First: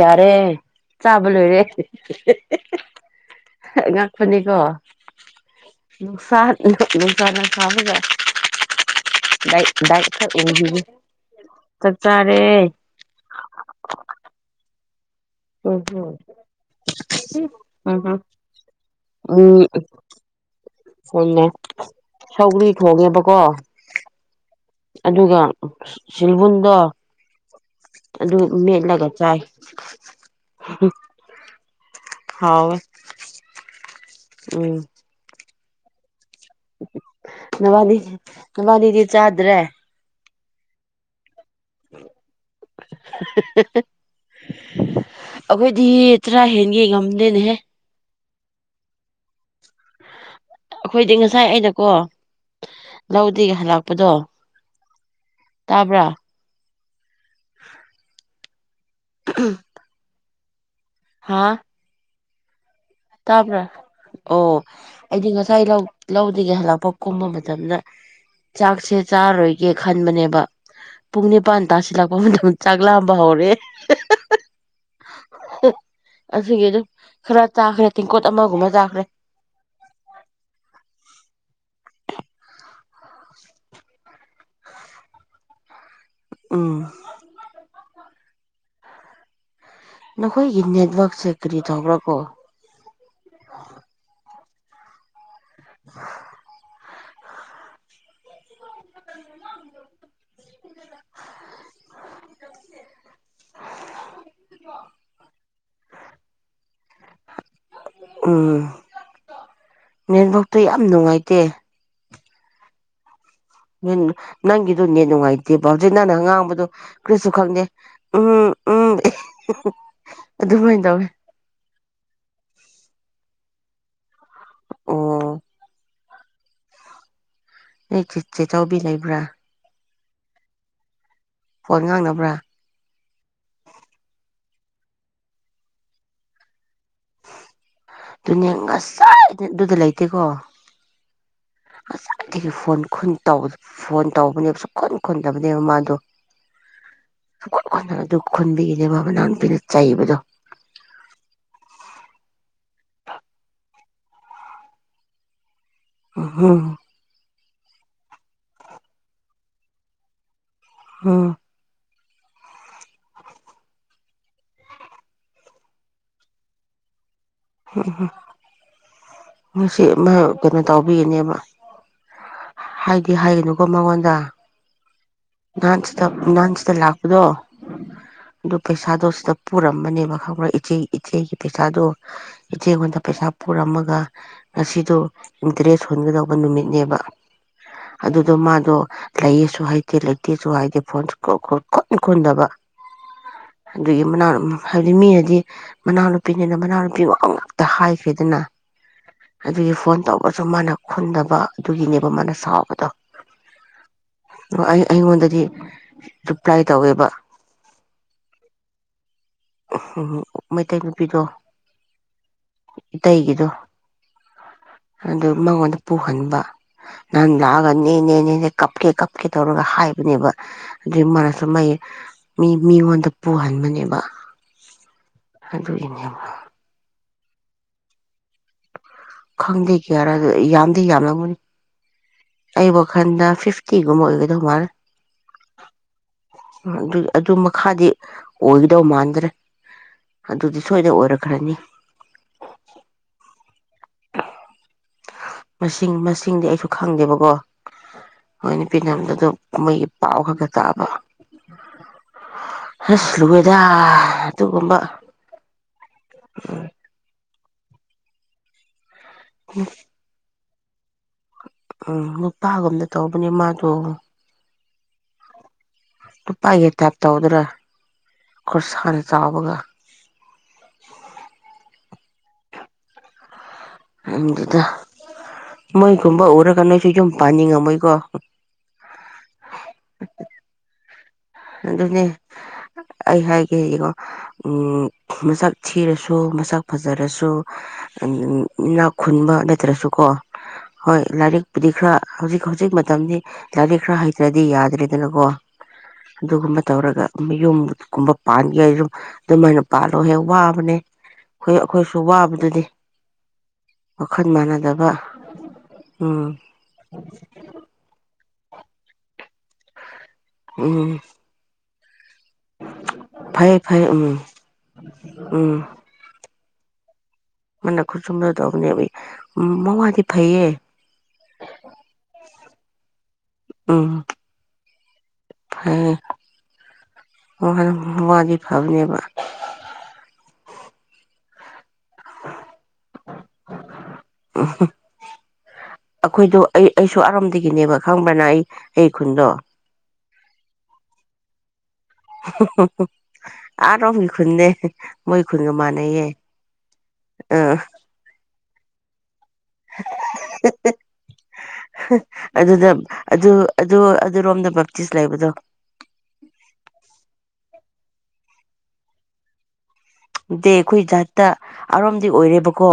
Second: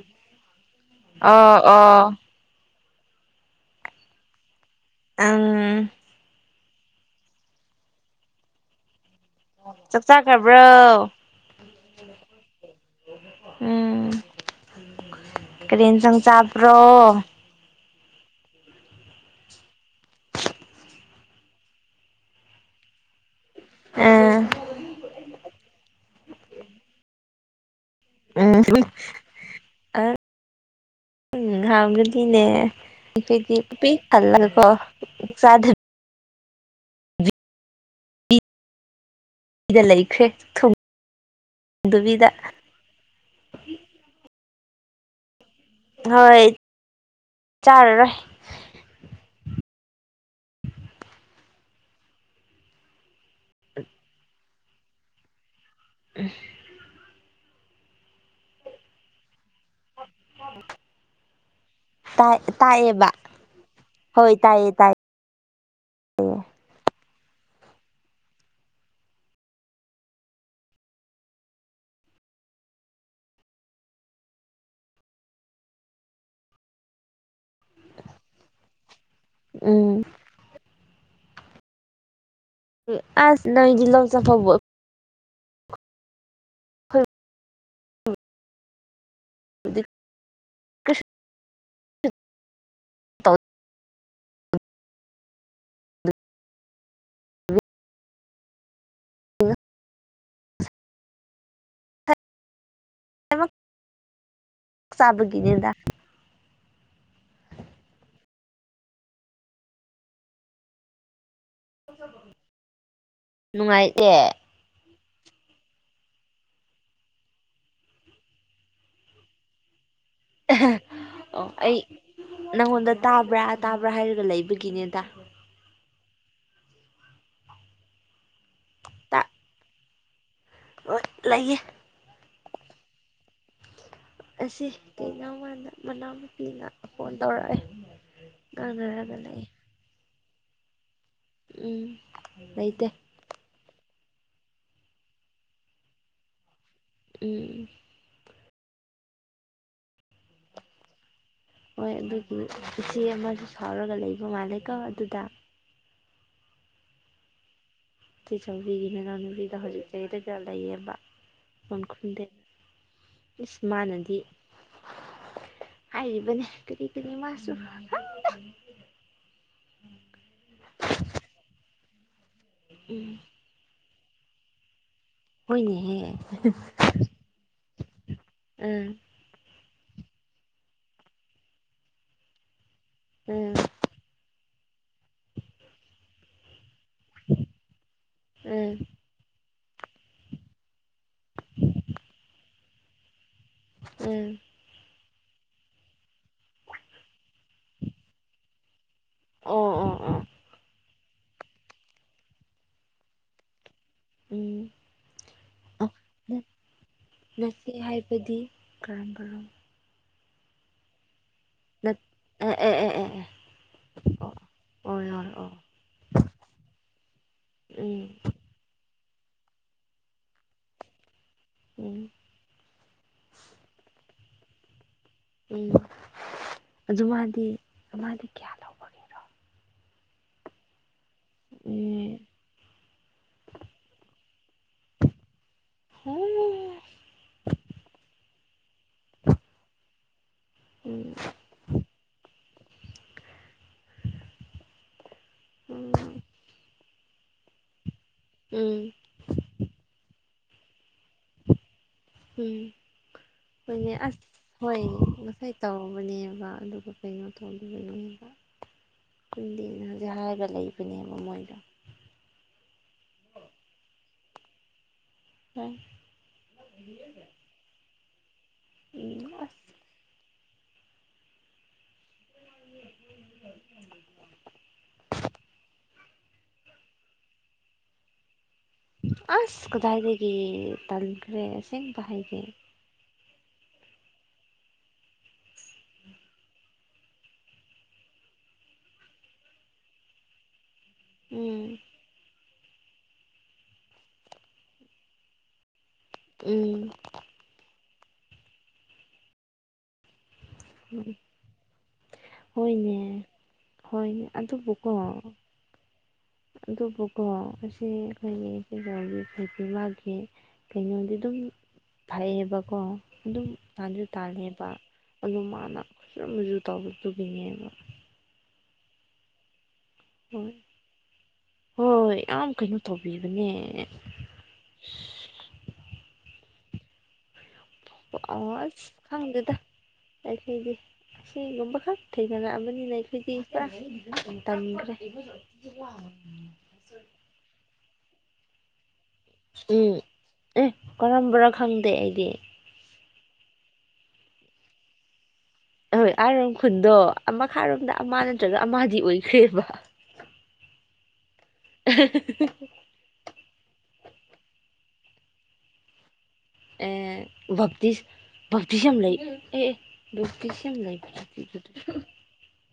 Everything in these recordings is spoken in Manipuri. ꯌꯥꯔꯦ ꯆꯥꯕ ꯂꯣꯏꯔꯦ ꯑꯣ ꯑꯣ ꯑꯉꯛꯄꯅꯤꯀꯣ ꯎꯝ ꯅꯨꯡꯁꯥ [inaudible] ꯆꯥꯛ ꯆꯥꯈ꯭ꯔꯕ꯭ꯔꯣ [inaudible] ꯎꯝ ꯀꯔꯤꯟ ꯁꯪ ꯆꯥꯕ꯭ꯔꯣ ꯑ ꯎꯝ ꯍꯣꯏꯅꯦ ꯁꯧꯒ꯭ꯔꯤ ꯊꯣꯡꯉꯦꯕꯀꯣ ꯑꯥ ꯑꯗꯨꯒ ꯁꯤꯜꯕꯨꯟꯗꯣ ꯑꯗꯨ ꯃꯦꯠꯂꯒ ꯆꯥꯏ ꯍ ꯅꯦ ꯍꯥꯎꯋꯦ ꯀꯦꯖꯤ ꯄꯤ ꯍꯜ ꯂꯒꯀꯣ ꯎꯝ ꯆꯥꯗꯦ ꯅꯕꯥꯅꯤ ꯅꯕꯥꯅꯤꯗꯤ ꯑꯩꯗ ꯂꯩꯈ꯭ꯔꯦ ꯊꯨꯝ ꯍꯟ ꯍꯟ ꯍꯤ ꯑꯥ ꯑꯩꯈꯣꯏꯗꯤ ꯍꯣꯏ ꯆꯥꯔꯥ ꯍꯦꯟꯒꯦ ꯆꯥꯔꯔꯣꯏ ꯉꯝꯗꯦꯅꯦꯍꯦ ꯑꯩꯈꯣꯏꯗꯤ ꯉꯁꯥꯏ ꯑꯩꯅꯀꯣ ꯂꯧꯗꯒꯤ ꯍꯜꯂꯛꯄꯗꯣ ꯇꯥꯕ꯭ꯔꯥ ꯎ ꯎ ꯍꯥꯥ ꯇꯥꯏ ꯇꯥꯕ꯭ꯔꯥ ꯑꯣ ꯇꯥꯏꯌꯦ ꯑꯩꯗꯤ ꯉꯁꯥꯏ ꯂꯧꯗꯒꯦ ꯍꯜꯂꯛꯄ ꯀꯨꯝꯕ ꯃꯇꯝꯗ ꯆꯥꯛꯁꯦ ꯆꯥꯔꯔꯣꯏꯒꯦ ꯈꯟꯕꯅꯦꯕ ꯄꯨꯡ ꯅꯤꯄꯥꯟ ꯇꯥꯁꯤꯜꯂꯛꯄ ꯃꯇꯝꯗ ꯆꯥꯛ ꯂꯥꯝꯕ ꯍꯧꯔꯦ ꯑꯁꯤꯒꯤ ꯑꯗꯨꯝ ꯈꯔꯥ ꯆꯥ ꯇꯦꯡꯀꯣꯠ ꯑꯃꯒꯨꯝꯕ ꯆꯥꯈ꯭ꯔꯦ꯫ ꯎꯝ ꯑꯁ ꯅꯗꯤꯖꯤꯂꯜ ꯁꯐ ꯎꯝ ꯅꯈꯣꯏꯒꯤ ꯀꯩꯁꯨ ꯅꯦꯠꯋꯛꯁꯦ ꯀꯔꯤ ꯇꯧꯕ꯭ꯔꯥ ꯀꯣ ꯇꯧ ꯍꯝ ꯍ ꯅꯪꯅ ꯀꯔꯤꯅꯣ ꯉꯥꯡꯉꯤꯗꯣ ꯇꯥꯅꯤꯡ ꯇꯦ ꯁꯕꯒꯤꯅꯤꯗ ꯎꯝ ꯅꯦꯠꯋꯥꯛꯇ ꯌꯥꯝ ꯅꯨꯡꯉꯥꯏꯇꯦ ꯏ ꯅꯨꯡꯉꯥꯏꯇꯦ ꯅꯪ ꯑꯗꯨ ꯅꯦꯠ ꯅꯨꯡꯉꯥꯏꯇꯦꯕ ꯍꯧꯖꯤꯛ ꯅꯪꯅ ꯉꯥꯡꯕꯗꯣ ꯀꯔꯤꯁꯨ ꯈꯪꯗꯦ ꯎꯝ ꯎꯝ ꯑꯗꯨꯃꯥꯏꯅ ꯇꯧꯋꯦ ꯑꯣ ꯑꯩ ꯅꯪꯉꯣꯟꯗ ꯇꯥꯕ꯭ꯔꯥ ꯇꯥꯕ꯭ꯔꯥ ꯍꯥꯏ ꯂꯩꯕꯒꯤꯅꯦꯗ ꯑꯣ ꯑꯩ ꯆꯥꯎꯕꯤ ꯂꯩꯕ꯭ꯔꯥ [unintelligible] ꯐꯣꯟ ꯉꯥꯡꯅꯕ꯭ꯔꯥ ꯑꯁꯤ ꯀꯩꯅꯣ ꯃꯥꯅ ꯃꯅꯥꯎ ꯅꯨꯄꯤꯅ ꯐꯣꯟ ꯇꯧꯔꯛꯑꯦ ꯑꯗꯨꯅꯦ ꯉꯥꯡꯅꯔꯒ ꯂꯩ ꯉꯁꯥꯏꯗꯩ ꯑꯗꯨꯗ ꯂꯩꯇꯦꯀꯣ ꯎꯝ ꯑꯁ ꯑꯟꯇꯤꯒꯤ ꯐꯣꯟ ꯂꯩꯇꯦ ꯈꯨꯟ ꯇꯧ ꯐꯣꯟ ꯇꯧꯕꯅꯦꯕ ꯁꯨꯛ ꯈꯨꯟ ꯈꯨꯟꯗꯕꯅꯦꯕ ꯃꯥꯗꯣ ꯎꯝ ꯁꯨꯡꯈꯨꯟ ꯈꯨꯟꯗ ꯑꯗꯨ ꯈꯨꯟꯕꯒꯤꯅꯦꯕ ꯃꯅꯥꯎ ꯅꯨꯄꯤꯅ ꯆꯩꯕꯗꯣ ꯍꯣꯏ ꯑꯗꯨꯒꯤ ꯏꯆꯦ ꯑꯃꯁꯨ ꯁꯥꯎꯔꯒ ꯂꯩꯕ ꯃꯥꯜꯂꯦꯀꯣ ꯑꯗꯨꯗ ꯎꯝꯍꯨꯝ ꯆꯦ ꯆꯧꯕꯤꯒꯤ ꯃꯅꯥꯎ ꯅꯨꯄꯤꯗꯣ ꯍꯧꯖꯤꯛ ꯂꯩꯔꯒ ꯂꯩꯌꯦꯕ ꯎꯝ [unintelligible] ꯈꯪꯗꯦ ꯏꯁ ꯃꯥꯅꯗꯤ ꯍꯥꯏꯔꯤꯕꯅꯦ ꯀꯔꯤ ꯀꯔꯤ ꯃꯥ ꯎꯝ ꯎꯝ ꯃꯁꯤ ꯃꯥ ꯀꯩꯅꯣ ꯇꯧꯕꯒꯤꯅꯦꯕ ꯎꯝ ꯍꯥꯏꯗꯤ ꯍꯥꯏꯒꯅꯨꯀꯣ ꯃꯉꯣꯟ ꯑꯥ ꯅꯍꯥꯟ ꯍꯣꯏꯅꯦꯍꯦ ꯁꯤꯗ ꯅꯍꯥꯟ ꯁꯤꯗ ꯂꯥꯛꯄꯗꯣ ꯑꯗꯨ ꯎꯝ ꯄꯩꯁꯥꯗꯣ ꯁꯤꯗ ꯄꯨꯔꯝꯕꯅꯦꯕ ꯈꯪꯕ꯭ꯔꯥ ꯏꯆꯦ ꯏꯆꯦꯒꯤ ꯄꯩꯁꯥꯗꯣ ꯆꯦꯒꯣꯟꯗ ꯄꯩꯁꯥ ꯎꯝ ꯄꯨꯔꯝꯃꯒ ꯉꯁꯤꯗꯣ ꯏꯟꯇꯔꯦꯁ ꯍꯨꯟꯒꯗꯧꯕ ꯅꯨꯃꯤꯠꯅꯦꯕ ꯑꯗꯨꯗꯣ ꯎꯝ ꯃꯥꯗꯣ ꯂꯩ ꯁꯨ ꯍꯥꯏꯗꯦ ꯂꯩꯇꯦꯁꯨ ꯍꯥꯏꯇꯦ ꯐꯣꯟꯁꯨ [unintelligible] ꯈꯨꯟ ꯈꯨꯨꯟꯗꯕ ꯑꯗꯨꯒꯤ ꯃꯅꯥ ꯎꯝ ꯍꯥꯏꯕꯗꯤ ꯃꯤ ꯃꯅꯥꯎ ꯅꯨꯄꯤꯅꯤꯅ ꯃꯅꯥꯎ [unintelligible] ꯉꯥꯛꯇ ꯍꯥꯏꯈꯤꯗꯅ ꯑꯣ ꯑꯗꯨꯒꯤ ꯑꯣ ꯐꯣꯟ ꯑꯣ ꯇꯧꯕꯁꯨ ꯃꯥꯅ ꯈꯨꯟꯗꯕ ꯑꯗꯨꯒꯤꯅꯦꯕ ꯃꯥꯅ ꯁꯥꯎꯕꯗꯣ ꯎꯝ ꯑꯩ ꯑꯩꯉꯣꯟꯗꯗꯤ ꯑ ꯔꯤꯄ꯭ꯂꯥꯏ ꯇꯧꯋꯦꯕ ꯅꯠꯇꯦ ꯍꯥꯏꯕꯗꯤ ꯀꯔꯝ ꯀꯔꯝꯕ ꯍꯨꯝ ꯃꯩꯇꯩ ꯅꯨꯄꯤꯗꯣ ꯅꯠ ꯑꯦ ꯑꯦ ꯑꯦ ꯑꯦ ꯑꯦ ꯏꯇꯩꯒꯤꯗꯣ ꯑꯣ ꯑꯣ ꯑꯗꯨ ꯌꯥꯔꯦ ꯑꯣ ꯃꯉꯣꯟꯗ ꯄꯨꯍꯟꯕ ꯅꯪ ꯂꯥꯛꯑꯒ ꯎꯝ ꯅꯦꯅꯦꯅꯦꯅꯦ ꯀꯞꯀꯦ ꯀꯞ ꯀꯩ ꯇꯧꯔꯒꯦ ꯍꯥꯏꯕꯅꯦꯕ ꯑꯗꯨꯒꯤ ꯃꯥꯅ ꯁꯨꯝ ꯃꯥꯒꯤ ꯎꯝ ꯃꯤ ꯃꯤꯉꯣꯟꯗ ꯄꯨꯍꯟꯕꯅꯦꯕ [inaudible] ꯎꯝ [inaudible] ꯑꯗꯨꯒꯤꯅꯦꯕ ꯑꯗꯨ ꯃꯥꯗꯤ ꯃꯥꯗꯤ ꯀꯌꯥ ꯂꯧꯕꯒꯦ ꯈꯪꯗꯦ ꯀꯌꯥꯔꯥꯗꯤ ꯌꯥꯝꯗꯤ ꯌꯥꯝꯂꯝꯒꯅꯤ ꯎꯝ ꯑꯩ ꯋꯥꯈꯟꯗ ꯐꯤꯐꯇꯤꯒꯨꯝꯕ ꯑꯣꯏꯒꯗꯧ ꯃꯥꯜꯂꯦ ꯎꯝ ꯑꯗꯨ ꯑꯗꯨ ꯃꯈꯥꯗꯤ ꯑꯣꯏꯒꯗꯧ ꯃꯥꯟꯗ꯭ꯔꯦ ꯑꯗꯨꯗꯤ ꯁꯣꯏꯗ ꯑꯣꯏꯔꯛꯈ꯭ꯔꯅꯤ [inaudible] [inaudible] ꯃꯁꯤꯡ ꯎꯝ ꯃꯁꯤꯡꯗꯤ ꯑꯩꯁꯨ ꯈꯪꯗꯦꯕꯀꯣ ꯍꯣꯏ ꯅꯨꯄꯤ ꯎꯝ ꯅꯪꯕꯗꯨ ꯀꯨꯝꯃꯩꯒꯤ ꯄꯥꯎ ꯈꯛꯇ ꯇꯥꯕ ꯎꯝ ꯑꯁ ꯂꯨꯔꯦꯗ ꯍꯣꯏꯅꯦ ꯑꯁ ꯑꯗꯨꯒꯨꯝꯕ ꯍꯣꯏ ꯉꯁꯥꯏ ꯇꯧꯕꯅꯦꯕ ꯑꯗꯨꯒ ꯀꯩꯅꯣ [unintelligible] [unintelligible] ꯀꯨꯝꯗꯤ ꯅꯍꯥꯟꯖꯨ ꯍꯥꯏꯕ ꯂꯩ ꯎꯝ ꯅꯨꯄꯥꯒꯨꯝꯅ ꯇꯧꯕꯅꯦ ꯃꯥꯗꯣ ꯅꯨꯄꯥꯥꯒꯤ ꯇꯥꯏꯞ ꯇꯧꯗ꯭ꯔꯥ ꯈꯣꯔꯁꯥꯅ ꯎꯝ ꯆꯥꯎꯕꯒ ꯑꯁ [inaudible] [inaudible] [inaudible] [inaudible] ꯀꯨꯝꯕ ꯎꯔꯒ ꯅꯣꯏꯁꯨ ꯌꯨꯝ ꯄꯥꯟꯅꯤꯡꯉꯝꯃꯣꯏꯀꯣ ꯑꯁ ꯀꯗꯥꯥꯏꯗꯒꯤ ꯇꯜꯂꯦ ꯔꯦ ꯑꯁꯦꯡꯕ ꯍꯥꯏꯒꯦ ꯀꯩꯒꯤꯅꯣ ꯎꯝ ꯃꯁꯛ ꯊꯤꯔꯁꯨ ꯃꯁꯛ ꯐꯖꯔꯁꯨ ꯎꯝ ꯏꯅꯥꯛ ꯈꯨꯟꯕ ꯅꯠꯇ꯭ꯔꯁꯨꯀꯣ ꯍꯣꯏ ꯎꯝ ꯂꯥꯏꯔꯤꯛꯄꯨꯗꯤ ꯈꯔ ꯍꯧꯖꯤꯛ ꯍꯧꯖꯤꯛ ꯃꯛ ꯃꯇꯝꯗꯤ ꯂꯥꯏꯔꯤꯛ ꯈꯔ ꯍꯩꯇ꯭ꯔꯗꯤ ꯌꯥꯗ꯭ꯔꯦꯗꯅꯀꯣ ꯑꯗꯨꯒꯨꯝꯕ ꯎꯝ ꯇꯧꯔꯒ ꯃꯩꯌꯨꯝ ꯒꯨꯝꯕ ꯄꯥꯟꯒꯦꯍꯥꯏꯖꯨ ꯑꯗꯨꯃꯥꯏꯅ ꯄꯥꯜꯂꯣꯍꯦ ꯋꯥ ꯕꯅꯦ ꯎꯝ ꯍꯣꯏ ꯑꯈꯣꯏꯁꯨ ꯋꯥꯕꯗꯨꯗꯤ ꯍꯣꯏꯅꯦ ꯍꯣꯏ ꯋꯥꯈꯜ ꯃꯥꯟꯅꯗꯕ ꯑꯗꯨꯕꯨꯀꯣ ꯎꯝ ꯑꯗꯨꯕꯨꯀꯣ ꯑꯁꯤ [unintelligible] [unintelligible] ꯎꯝ ꯀꯩꯅꯣꯗꯤ ꯑꯗꯨꯝ ꯐꯩꯌꯦꯦꯕꯀꯣ ꯑꯗꯨꯝ ꯐꯩ ꯐꯩ ꯎꯝ ꯇꯥꯟꯁꯨ ꯇꯥꯜꯂꯦꯕ ꯑꯗꯨꯣ ꯎꯝ ꯃꯥꯅ ꯈꯨꯁꯨ ꯃꯁꯨ ꯇꯕꯨ ꯇꯨꯉꯕ ꯃꯃ ꯍꯣꯏ ꯍꯣꯏ ꯌꯥꯝ ꯀꯩꯅꯣ ꯇꯧꯕꯤꯕꯅꯦ ꯍꯝ ꯅ ꯋꯥꯗꯤ ꯑꯁ ꯐꯕꯅꯦꯕ ꯈꯪꯗꯦꯗ ꯑꯩꯈꯣꯏꯗꯤ ꯑꯁꯤꯒꯨꯝꯕ ꯍꯥꯞ ꯊꯦꯡꯅ ꯑꯃꯕꯅꯤꯅ ꯑꯗꯨ ꯆ ꯎꯝ ꯑꯩꯈꯣꯏꯗꯣ ꯑꯩ ꯑꯩꯁꯨ ꯑꯔꯣꯝꯗꯒꯤꯅꯦꯕ ꯈꯪꯕ꯭ꯔꯅ ꯑꯩ ꯑꯩ ꯈꯨꯟꯗ ꯎꯝ ꯑꯦ ꯀꯔꯝꯝꯕꯔ ꯈꯪꯗꯦ ꯑꯩꯗꯤ ꯑꯣ ꯍꯈꯟꯅꯦꯦ ꯃꯣꯏ ꯈꯨꯟꯒ ꯃꯥꯟꯅꯩꯌꯦ ꯍꯣꯏ ꯑꯥꯔꯣꯝ ꯈꯨꯟꯗꯣ ꯑꯥ ꯃꯈꯥꯏꯔꯣꯝꯗ ꯑꯃ ꯅꯠꯇ꯭ꯔꯒ ꯑꯃꯗꯤ ꯑꯣꯏ ꯑꯗꯨꯗ ꯑꯗꯨ ꯑꯗꯨ ꯑꯗꯨꯔꯣꯝꯗ ꯕꯦꯞꯇꯤꯁ ꯂꯩꯕꯗꯣ ꯑꯦ ꯚꯇꯤꯁ ꯚꯞꯇꯤꯁ ꯌꯥꯝ ꯂꯩ ꯑꯦ ꯗꯗꯤ ꯕꯞꯇꯤꯁ ꯌꯥꯝ ꯑꯩꯈꯣꯏ ꯂꯩꯕ ꯖꯥꯠꯇ ꯑꯔꯣꯝꯗꯤ ꯑꯣꯏꯔꯦꯕꯀꯣ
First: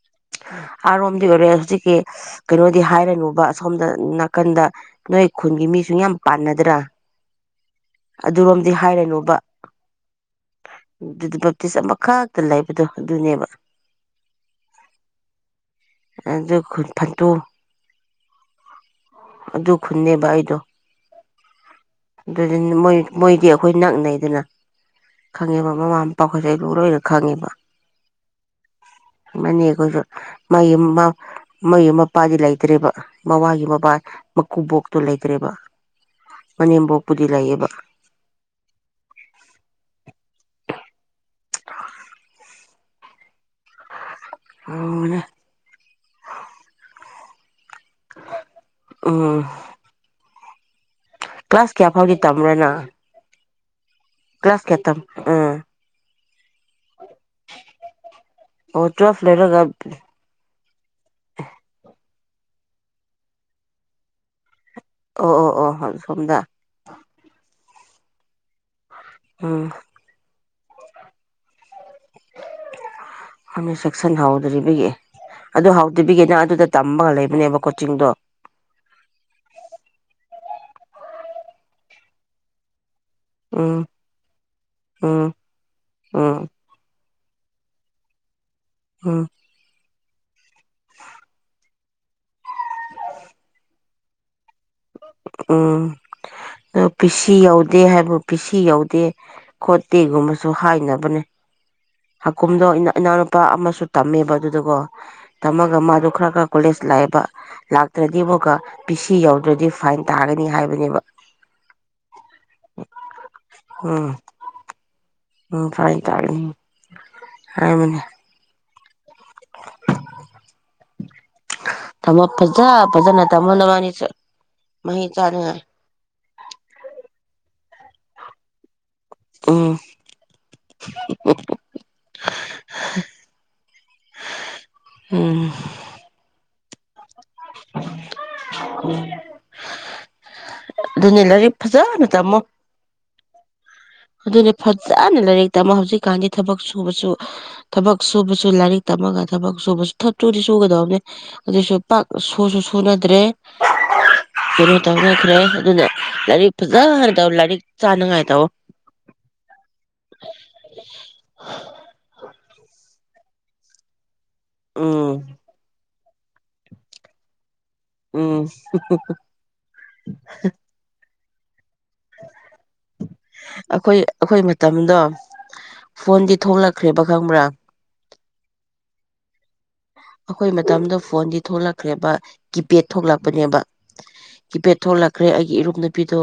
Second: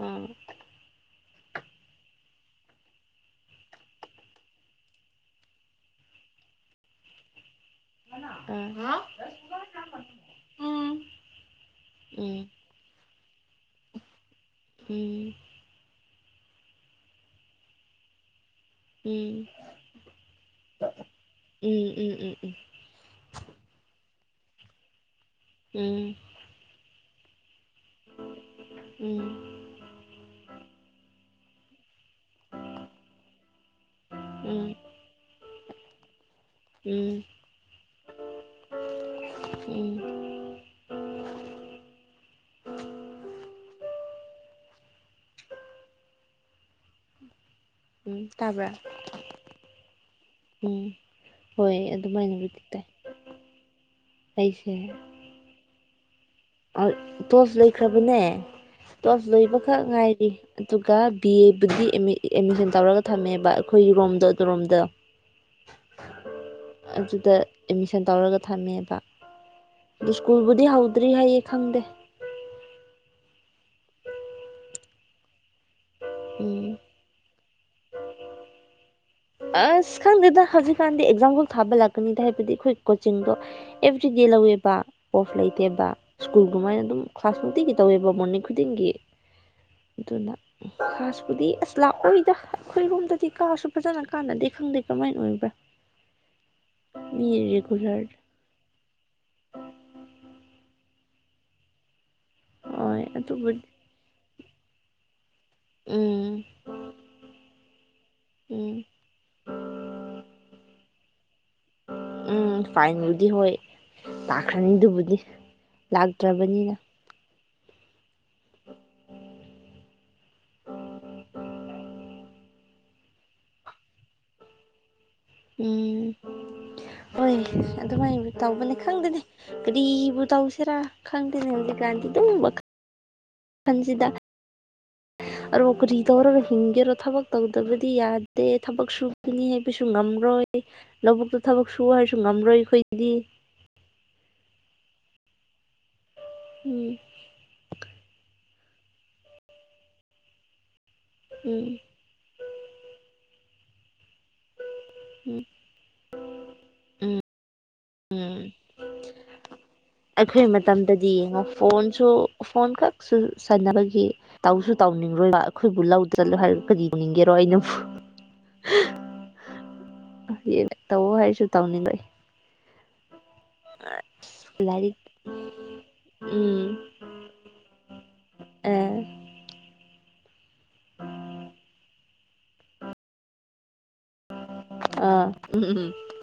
ꯑꯥ ꯑꯔꯝꯗꯤꯔ ꯍꯧꯖꯤ ꯀ ꯀꯩꯅꯣꯗꯤ ꯍꯥꯏꯔꯅꯨꯕ ꯑꯁꯣꯝꯗ ꯅꯥꯀꯟꯗ ꯅꯣꯏ ꯈꯨꯟꯒꯤ ꯃꯤꯁꯨ ꯌꯥꯝ ꯄꯥꯟꯅꯗ꯭ꯔꯥ ꯑꯗꯨꯔꯣꯝꯗꯤ ꯑꯥ ꯍꯥꯏꯔꯅꯨꯕ ꯑꯗꯨ ꯕꯦꯞꯇꯤꯁ ꯑꯃꯛꯇ ꯎꯝ ꯂꯩꯕꯗꯣ ꯑꯗꯨꯅꯦꯕ ꯑꯗꯨ ꯈꯨꯠ ꯐꯠꯇꯨ ꯎꯝ ꯑꯗꯨ ꯈꯨꯟꯅꯕ ꯑꯩꯗꯣ ꯎꯝ ꯎꯝ ꯎꯝ ꯎꯝ ꯎꯝ ꯎꯝ ꯎꯝ ꯑꯗꯨꯣꯏ ꯃꯣꯏꯗꯤ ꯑꯩꯈꯣꯏ ꯅꯛꯅꯩꯗꯅ ꯈꯪꯉꯦꯕ ꯃꯃꯥ ꯃꯄꯥꯥꯎꯈꯠꯁꯦ ꯑꯩ ꯂꯣꯏꯅ ꯈꯪꯉꯦꯕ ꯏ ꯀꯣꯏꯁꯨ ꯃꯌ ꯃꯄꯥꯗꯤ ꯂꯩꯇ꯭ꯔꯦꯕ ꯃꯃꯒꯤ ꯃꯕꯥ ꯃꯀꯨꯕꯣꯛꯇꯣ ꯂꯩꯇ꯭ꯔꯦꯕ ꯎꯝ ꯎꯝ ꯃꯅꯦꯝꯕꯣꯛꯄꯨꯗꯤ ꯂꯩꯌꯦꯕ ꯎꯝ ꯎ ꯑꯅꯦ ꯎꯝ ꯇꯥꯕ ꯎꯝ ꯀ꯭ꯂꯥꯁ ꯍꯣꯏ ꯀꯌꯥ ꯐꯥꯎꯗꯤ ꯑꯗꯨꯃꯥꯏꯅ ꯑꯗꯨꯗꯤ ꯇꯥꯏ ꯇꯝꯕ꯭ꯔꯅ ꯀ꯭ꯂꯥꯁ ꯀꯌꯥ ꯇꯝ ꯇꯣꯁ ꯂꯣꯏꯈ꯭ꯔꯕꯅꯦ ꯑꯣ ꯇꯣꯁ ꯇꯨꯋꯦꯜꯐ ꯂꯣꯏꯔꯒ ꯂꯣꯏꯕꯈꯛ ꯉꯥꯏꯔꯤ ꯑꯗꯨꯒ ꯕꯤ ꯑꯦꯕꯨꯗꯤ ꯑ ꯑꯦꯗꯃꯤꯁꯟ ꯇꯧꯔꯒ ꯊꯝꯃꯦꯕ ꯑꯩꯈꯣꯏꯒꯤ ꯔꯣꯝꯗꯣ ꯑꯗꯨꯔꯣꯝꯗ ꯑꯣ ꯑꯣ ꯑꯣ ꯍ ꯁꯣꯝꯗ ꯑꯗꯨꯗ ꯑꯦꯠꯃꯤꯁꯟ ꯇꯧꯔꯒ ꯊꯝꯃꯦꯕ ꯎꯝ ꯑꯗꯨ ꯁ꯭ꯀꯨꯜ ꯍꯥꯎꯗ꯭ꯔꯤ ꯍꯥꯏꯌꯦ ꯈꯪꯗꯦ ꯁꯦꯛꯁꯟ ꯍꯥꯎꯗ꯭ꯔꯤꯕꯒꯤ ꯑꯗꯨ ꯍ ꯑꯗꯨꯕꯤꯒꯤꯅ ꯎꯝ ꯑꯗꯨꯗ ꯇꯝꯃꯒ ꯂꯩꯕꯅꯦꯕ ꯀꯣꯆꯤꯡꯗ ꯑꯁ ꯈꯪꯗꯦꯗ ꯍꯧꯖꯤꯛꯀꯥꯟꯗꯤ ꯑꯦꯛꯖꯥꯝꯈꯜ ꯊꯥꯕ ꯂꯥꯛꯀꯅꯤꯗ ꯍꯥꯏꯕꯗꯤ ꯑꯩꯈꯣꯏ ꯀꯣꯆꯤꯡꯗꯣ ꯎꯝ ꯑꯦꯕ꯭ꯔꯤꯗꯦ ꯂꯧꯋꯦꯕ ꯎꯝ ꯑꯣꯐ ꯂꯩꯇꯦꯕ ꯎꯝ ꯁ꯭ꯀꯨꯜꯒꯃꯥꯏꯅ ꯑꯗꯨꯝ ꯈꯥꯁꯨ ꯀꯈꯤ ꯇꯧꯋꯕ ꯃꯅꯤ ꯈꯨꯗꯤꯡꯒꯤ ꯎꯝ ꯑꯗꯨꯅ ꯈꯥꯥꯁꯄꯨꯗꯤ ꯑꯁ ꯂꯥꯛꯑꯣꯏꯗ ꯑꯩꯈꯣꯏꯔꯣꯝꯗꯗꯤ ꯀꯥꯁꯨ ꯐꯖꯅ ꯀꯥꯟꯅ ꯎꯝ ꯑ ꯃꯤ ꯄꯤꯁꯤ ꯌꯧꯗꯦ ꯔꯤꯒꯨꯂꯔ ꯍꯥꯏꯕꯨ ꯄꯤꯁꯤ ꯌꯧꯗꯦ ꯈꯣꯠꯇꯦꯒꯨꯝꯕꯁꯨ ꯍꯥꯏꯅ ꯕꯅꯤ ꯍꯥꯀꯨꯝꯗꯣ ꯍꯣꯏ ꯏꯅꯥꯎꯅꯨꯄꯥ ꯑꯗꯨꯕꯨꯗꯤ ꯑꯃꯁꯨ ꯇꯝꯃꯦꯕ ꯑꯗꯨꯗꯨꯒꯣ ꯇꯝꯃꯒ ꯃꯥꯗꯣ ꯈꯔ ꯎꯝ ꯈꯔ ꯀꯣꯂꯦꯖ ꯂꯥꯛꯑꯦꯕ ꯂꯥꯛꯇ꯭ꯔꯗꯤ ꯑꯃꯛꯀ ꯎꯝ ꯕꯤ ꯁꯤ ꯌꯧ ꯑꯗꯨꯗꯤ ꯐꯥꯏꯟ ꯇꯥꯒꯅꯤ ꯍꯥꯏꯕꯅꯦꯕ ꯎꯝ ꯐꯥꯏꯟꯕꯨꯗꯤ ꯍꯣꯏ ꯎꯝ ꯂꯥꯛꯈ꯭ꯔꯅꯤꯗꯨꯕꯨꯗꯤ ꯎꯝ ꯐꯥꯏ ꯇꯥꯒꯅꯤ ꯍꯥꯏ ꯃꯅꯦ ꯇꯝꯃꯣ ꯐꯖꯥ ꯐꯖꯥ ꯅ ꯇꯝꯃꯣ ꯅꯕꯥꯅꯤꯁꯨ ꯃꯍꯩ ꯆꯥꯅꯤꯉꯥꯏ ꯎꯝ ꯍꯣꯏ ꯑꯗꯨꯃꯥꯏꯅ ꯇꯧꯕ ꯂꯩ ꯈꯪꯗꯦꯅꯦ ꯎꯝ ꯀꯔꯤꯕꯨ ꯇꯧꯁꯤꯔꯥ ꯈꯪꯗꯦꯅꯦ ꯍꯧꯖꯤꯛꯀꯥꯟꯗꯤ ꯗꯨꯝ ꯋꯥꯈꯜ [inaudible] ꯎꯝ ꯁꯤꯁꯤꯡꯒꯔ ꯊꯥꯕꯛ ꯇꯧꯗꯕꯗꯤ ꯌꯥꯗꯦ ꯊꯕꯛ ꯁꯨꯕꯅꯤ ꯍꯥꯏꯕꯁꯨ ꯉꯝꯔꯣꯏ ꯑꯗꯨꯅꯦ ꯂꯧꯕꯨꯛꯇ ꯂꯥꯏꯔꯤꯛ ꯊꯕꯛ ꯁꯨ ꯐꯖꯅ ꯍꯥꯏꯔꯁꯨ ꯇꯝꯃꯣ ꯉꯝꯔꯣꯏ ꯑꯩꯈꯣꯏꯗꯤ ꯑꯗꯨꯅꯦ ꯐꯖꯥꯅꯦ ꯂꯩ ꯇꯃꯣ ꯍꯧꯖꯤꯛꯀꯥꯟꯗꯤ ꯊꯕꯛ ꯎꯝ ꯁꯨꯕꯁꯨ ꯊꯕꯛ ꯁꯨꯕꯁꯨ ꯁꯨ ꯂꯥꯏꯔꯤꯛ ꯇꯝꯃꯒ ꯊꯕꯛ ꯁꯨꯕꯁꯨ ꯊ ꯊꯨꯗꯤ ꯁꯨꯒꯗꯕꯅꯦ ꯎꯝ ꯑꯗꯨꯁꯨ ꯄꯥꯛ ꯁꯨꯁꯨ ꯁꯨꯅꯗ꯭ꯔꯦ ꯇꯔꯣ ꯇꯧꯅꯈ꯭ꯔꯦ ꯎꯝ ꯑꯗꯨꯅ ꯂꯥꯏꯔꯤꯛ ꯐꯖꯅ ꯎꯝ ꯇꯧ ꯂꯥꯏꯔꯤꯛ ꯆꯥꯅꯉꯥꯏ ꯇꯧ ꯑꯩꯈꯣꯏ ꯃꯇꯝꯗꯗꯤ ꯌꯦꯡꯉꯣ ꯐꯣꯟꯁꯨ ꯐꯣꯟ ꯈꯛ ꯁꯥꯟꯅꯕꯒꯤ ꯇꯧꯁꯨ ꯎꯝ ꯇꯧꯅꯤꯡꯔꯣꯏ ꯑꯩꯈꯣꯏꯕꯨ ꯂꯧ ꯆꯠꯂꯣ ꯍꯥꯏꯔꯒ ꯀꯔꯤ ꯎꯅꯤꯡꯒꯦꯔꯣ ꯑꯩꯅ ꯎꯝ ꯌꯦꯅꯦ ꯇꯧꯕ ꯍꯥꯏ ꯇꯧꯅꯤꯡꯂꯛꯏ ꯑꯩꯈꯣꯏ ꯑꯩꯈꯣꯏ ꯃꯇꯝꯗꯣ ꯐꯣꯟꯗꯤ ꯎꯝ ꯊꯣꯡꯂꯛꯈ꯭ꯔꯦꯕ ꯈꯪꯕ꯭ꯔꯥ ꯑꯦ ꯑꯩꯈꯣꯏ ꯃꯇꯝꯗ ꯐꯣꯟꯗꯤ ꯊꯣꯛꯂꯛꯈ꯭ꯔꯦꯕ ꯀꯤꯄꯦꯗ ꯊꯣꯛꯂꯛꯄꯅꯦꯕ ꯀꯤꯐꯦꯠ ꯑꯥ ꯊꯣꯛꯂꯛꯈ꯭ꯔꯦ ꯑꯩꯒꯤ ꯎꯝ ꯏꯔꯨꯞ ꯎꯝ ꯅꯨꯄꯤꯗꯣ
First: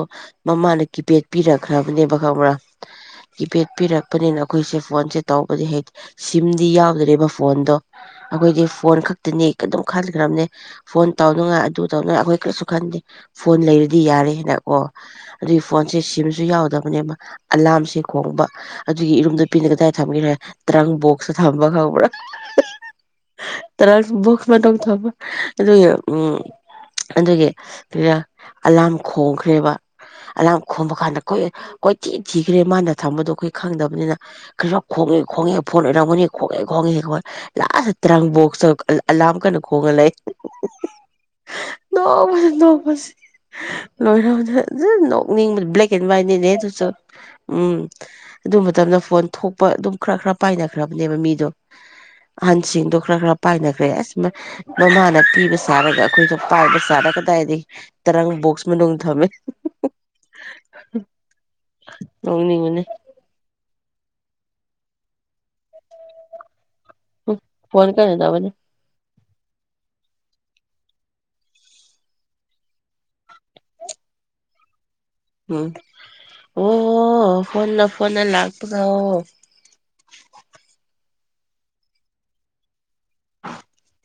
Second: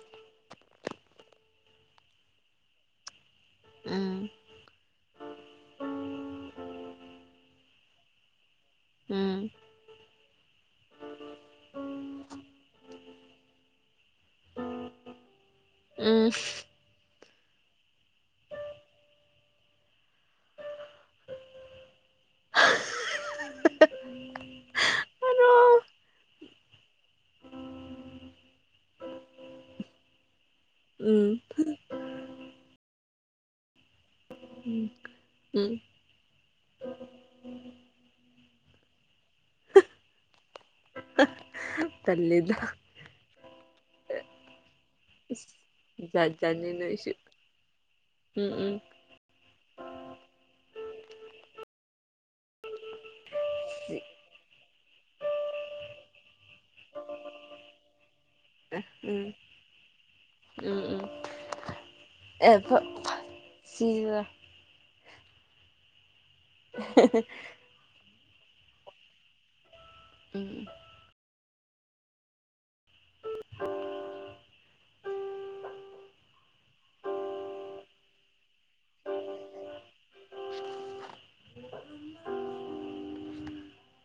ꯃꯃꯥꯅ ꯀꯤꯄꯦꯗ ꯄꯤꯔꯛꯈ꯭ꯔꯕꯅꯦꯕ ꯈꯪꯕ꯭ꯔꯥ ꯀꯤꯄꯦꯗ ꯎꯝ ꯄꯤꯔꯛꯄꯅꯤꯅ ꯑꯩꯈꯣꯏꯁꯦ ꯐꯣꯟꯁꯦ ꯇꯧꯕꯗꯤ ꯍꯥꯏ ꯁꯤꯝꯗꯤ ꯌꯥꯎꯗ꯭ꯔꯦꯕ ꯐꯣꯟꯗꯣ ꯑꯩꯈꯣꯏꯗꯤ ꯐꯣꯟ ꯎꯝ ꯈꯛꯇꯅꯤ ꯑꯗꯨꯝ ꯈꯟꯈ꯭ꯔꯕꯅꯦ ꯐꯣꯟ ꯇꯧꯅꯉꯥꯏ ꯑꯗꯨ ꯇꯧꯅꯉꯥꯏ ꯑꯩꯈꯣꯏ ꯀꯔꯤꯁꯨ ꯈꯟꯗꯦ ꯐꯣꯟ ꯂꯩꯔꯤꯗꯤ ꯗꯤ ꯌꯥꯔꯦꯅ ꯀꯣ ꯑꯗꯨꯒꯤ ꯐꯣꯟꯁꯦ ꯎꯝ ꯁꯤꯝꯁꯨ ꯌꯥꯎꯗꯕꯅꯦꯕ ꯑꯂꯥꯝꯁꯦ ꯈꯣꯡꯕ ꯑꯗꯨꯒꯤ ꯏꯔꯨꯝ ꯅꯨꯄꯤꯅ ꯀꯗꯥꯏꯗ ꯊꯝꯈꯤꯔꯦ ꯇ꯭ꯔꯪꯕꯣꯛꯁꯇ ꯊꯝꯕ ꯈꯪꯕ꯭ꯔꯥ ꯇꯔꯪ ꯕꯣꯛꯁ ꯃꯅꯨꯡꯗ ꯊꯝꯃꯦ ꯑꯗꯨꯒꯤ ꯎꯝ ꯑꯗꯨꯒꯤ ꯈꯔ ꯑꯂꯥꯝ ꯈꯣꯡꯈ꯭ꯔꯦꯕ ꯑꯂꯥꯝ ꯈꯣꯝꯕ ꯀꯥꯟꯗ ꯎꯝ ꯑꯩꯈꯣꯏ ꯀꯣꯏꯊꯤ ꯊꯤꯈ꯭ꯔꯦ ꯃꯥꯅ ꯊꯝꯕꯗꯣ ꯑꯩꯈꯣꯏ ꯈꯪꯗꯕꯅꯤꯅ ꯈꯔ ꯈꯣꯡꯉꯦ ꯈꯣꯡꯉꯦ ꯎꯝ ꯐꯣꯟ ꯑꯣꯏꯔꯝꯒꯅꯤ ꯈꯣꯡꯉꯦ ꯈꯣꯡꯉꯦ ꯂꯥꯁ ꯇꯔꯥꯡꯕꯣꯛꯁꯨ ꯑꯂꯥꯝ ꯀꯟꯅ ꯈꯣꯡꯉ ꯂꯩ ꯅꯣꯛꯄꯗ ꯇꯜꯂꯦꯗ ꯅꯣꯛꯄꯗꯥ ꯁꯤꯔꯦ ꯂꯣꯏꯔꯅꯦ ꯑꯁ ꯅꯣꯛꯅꯤꯡꯕ ꯕ꯭ꯂꯦꯛ ꯑꯦꯟ ꯖꯥꯠ ꯋꯥ꯭ꯋꯥꯏꯠꯅꯤꯅꯦ ꯖꯥꯠꯅꯤ ꯑꯗꯨꯁꯨ ꯅꯣꯏꯁꯨ ꯎꯝ ꯎꯝ ꯑꯗꯨ ꯎꯝ ꯃꯇꯝꯗ ꯐꯣꯟ ꯊꯣꯛ ꯑꯗꯨꯝ ꯈꯔ ꯈꯔ ꯄꯥꯏꯅꯈ꯭ꯔꯕꯅꯦꯕ ꯃꯤꯗꯣ ꯑ ꯁꯤꯡꯗꯣ ꯈꯔ ꯈꯔ ꯄꯥꯏꯅꯈ꯭ꯔꯦ ꯑꯁ ꯃꯃꯥꯅ ꯄꯤꯕ ꯁꯥꯔꯒ ꯑꯩꯈꯣꯏꯗ ꯄꯥꯏꯕ ꯆꯔ ꯀꯗꯥꯏꯗꯒꯤꯩ ꯇꯔꯪ ꯕꯣꯛꯁ ꯃꯅꯨꯡ ꯊꯝꯃꯦ ꯎꯝ ꯑ ꯅꯣꯡꯅꯤꯡꯕꯅꯤ ꯁꯤꯖꯤꯔ ꯎ ꯐꯣꯟ ꯀꯦ ꯌꯥꯕꯅꯦ ꯎꯝ ꯎꯝ ꯑꯣ ꯐꯣꯟꯅ ꯐꯣꯟ ꯂꯥꯛꯄ꯭ꯔꯥ ꯑꯣ [inaudible]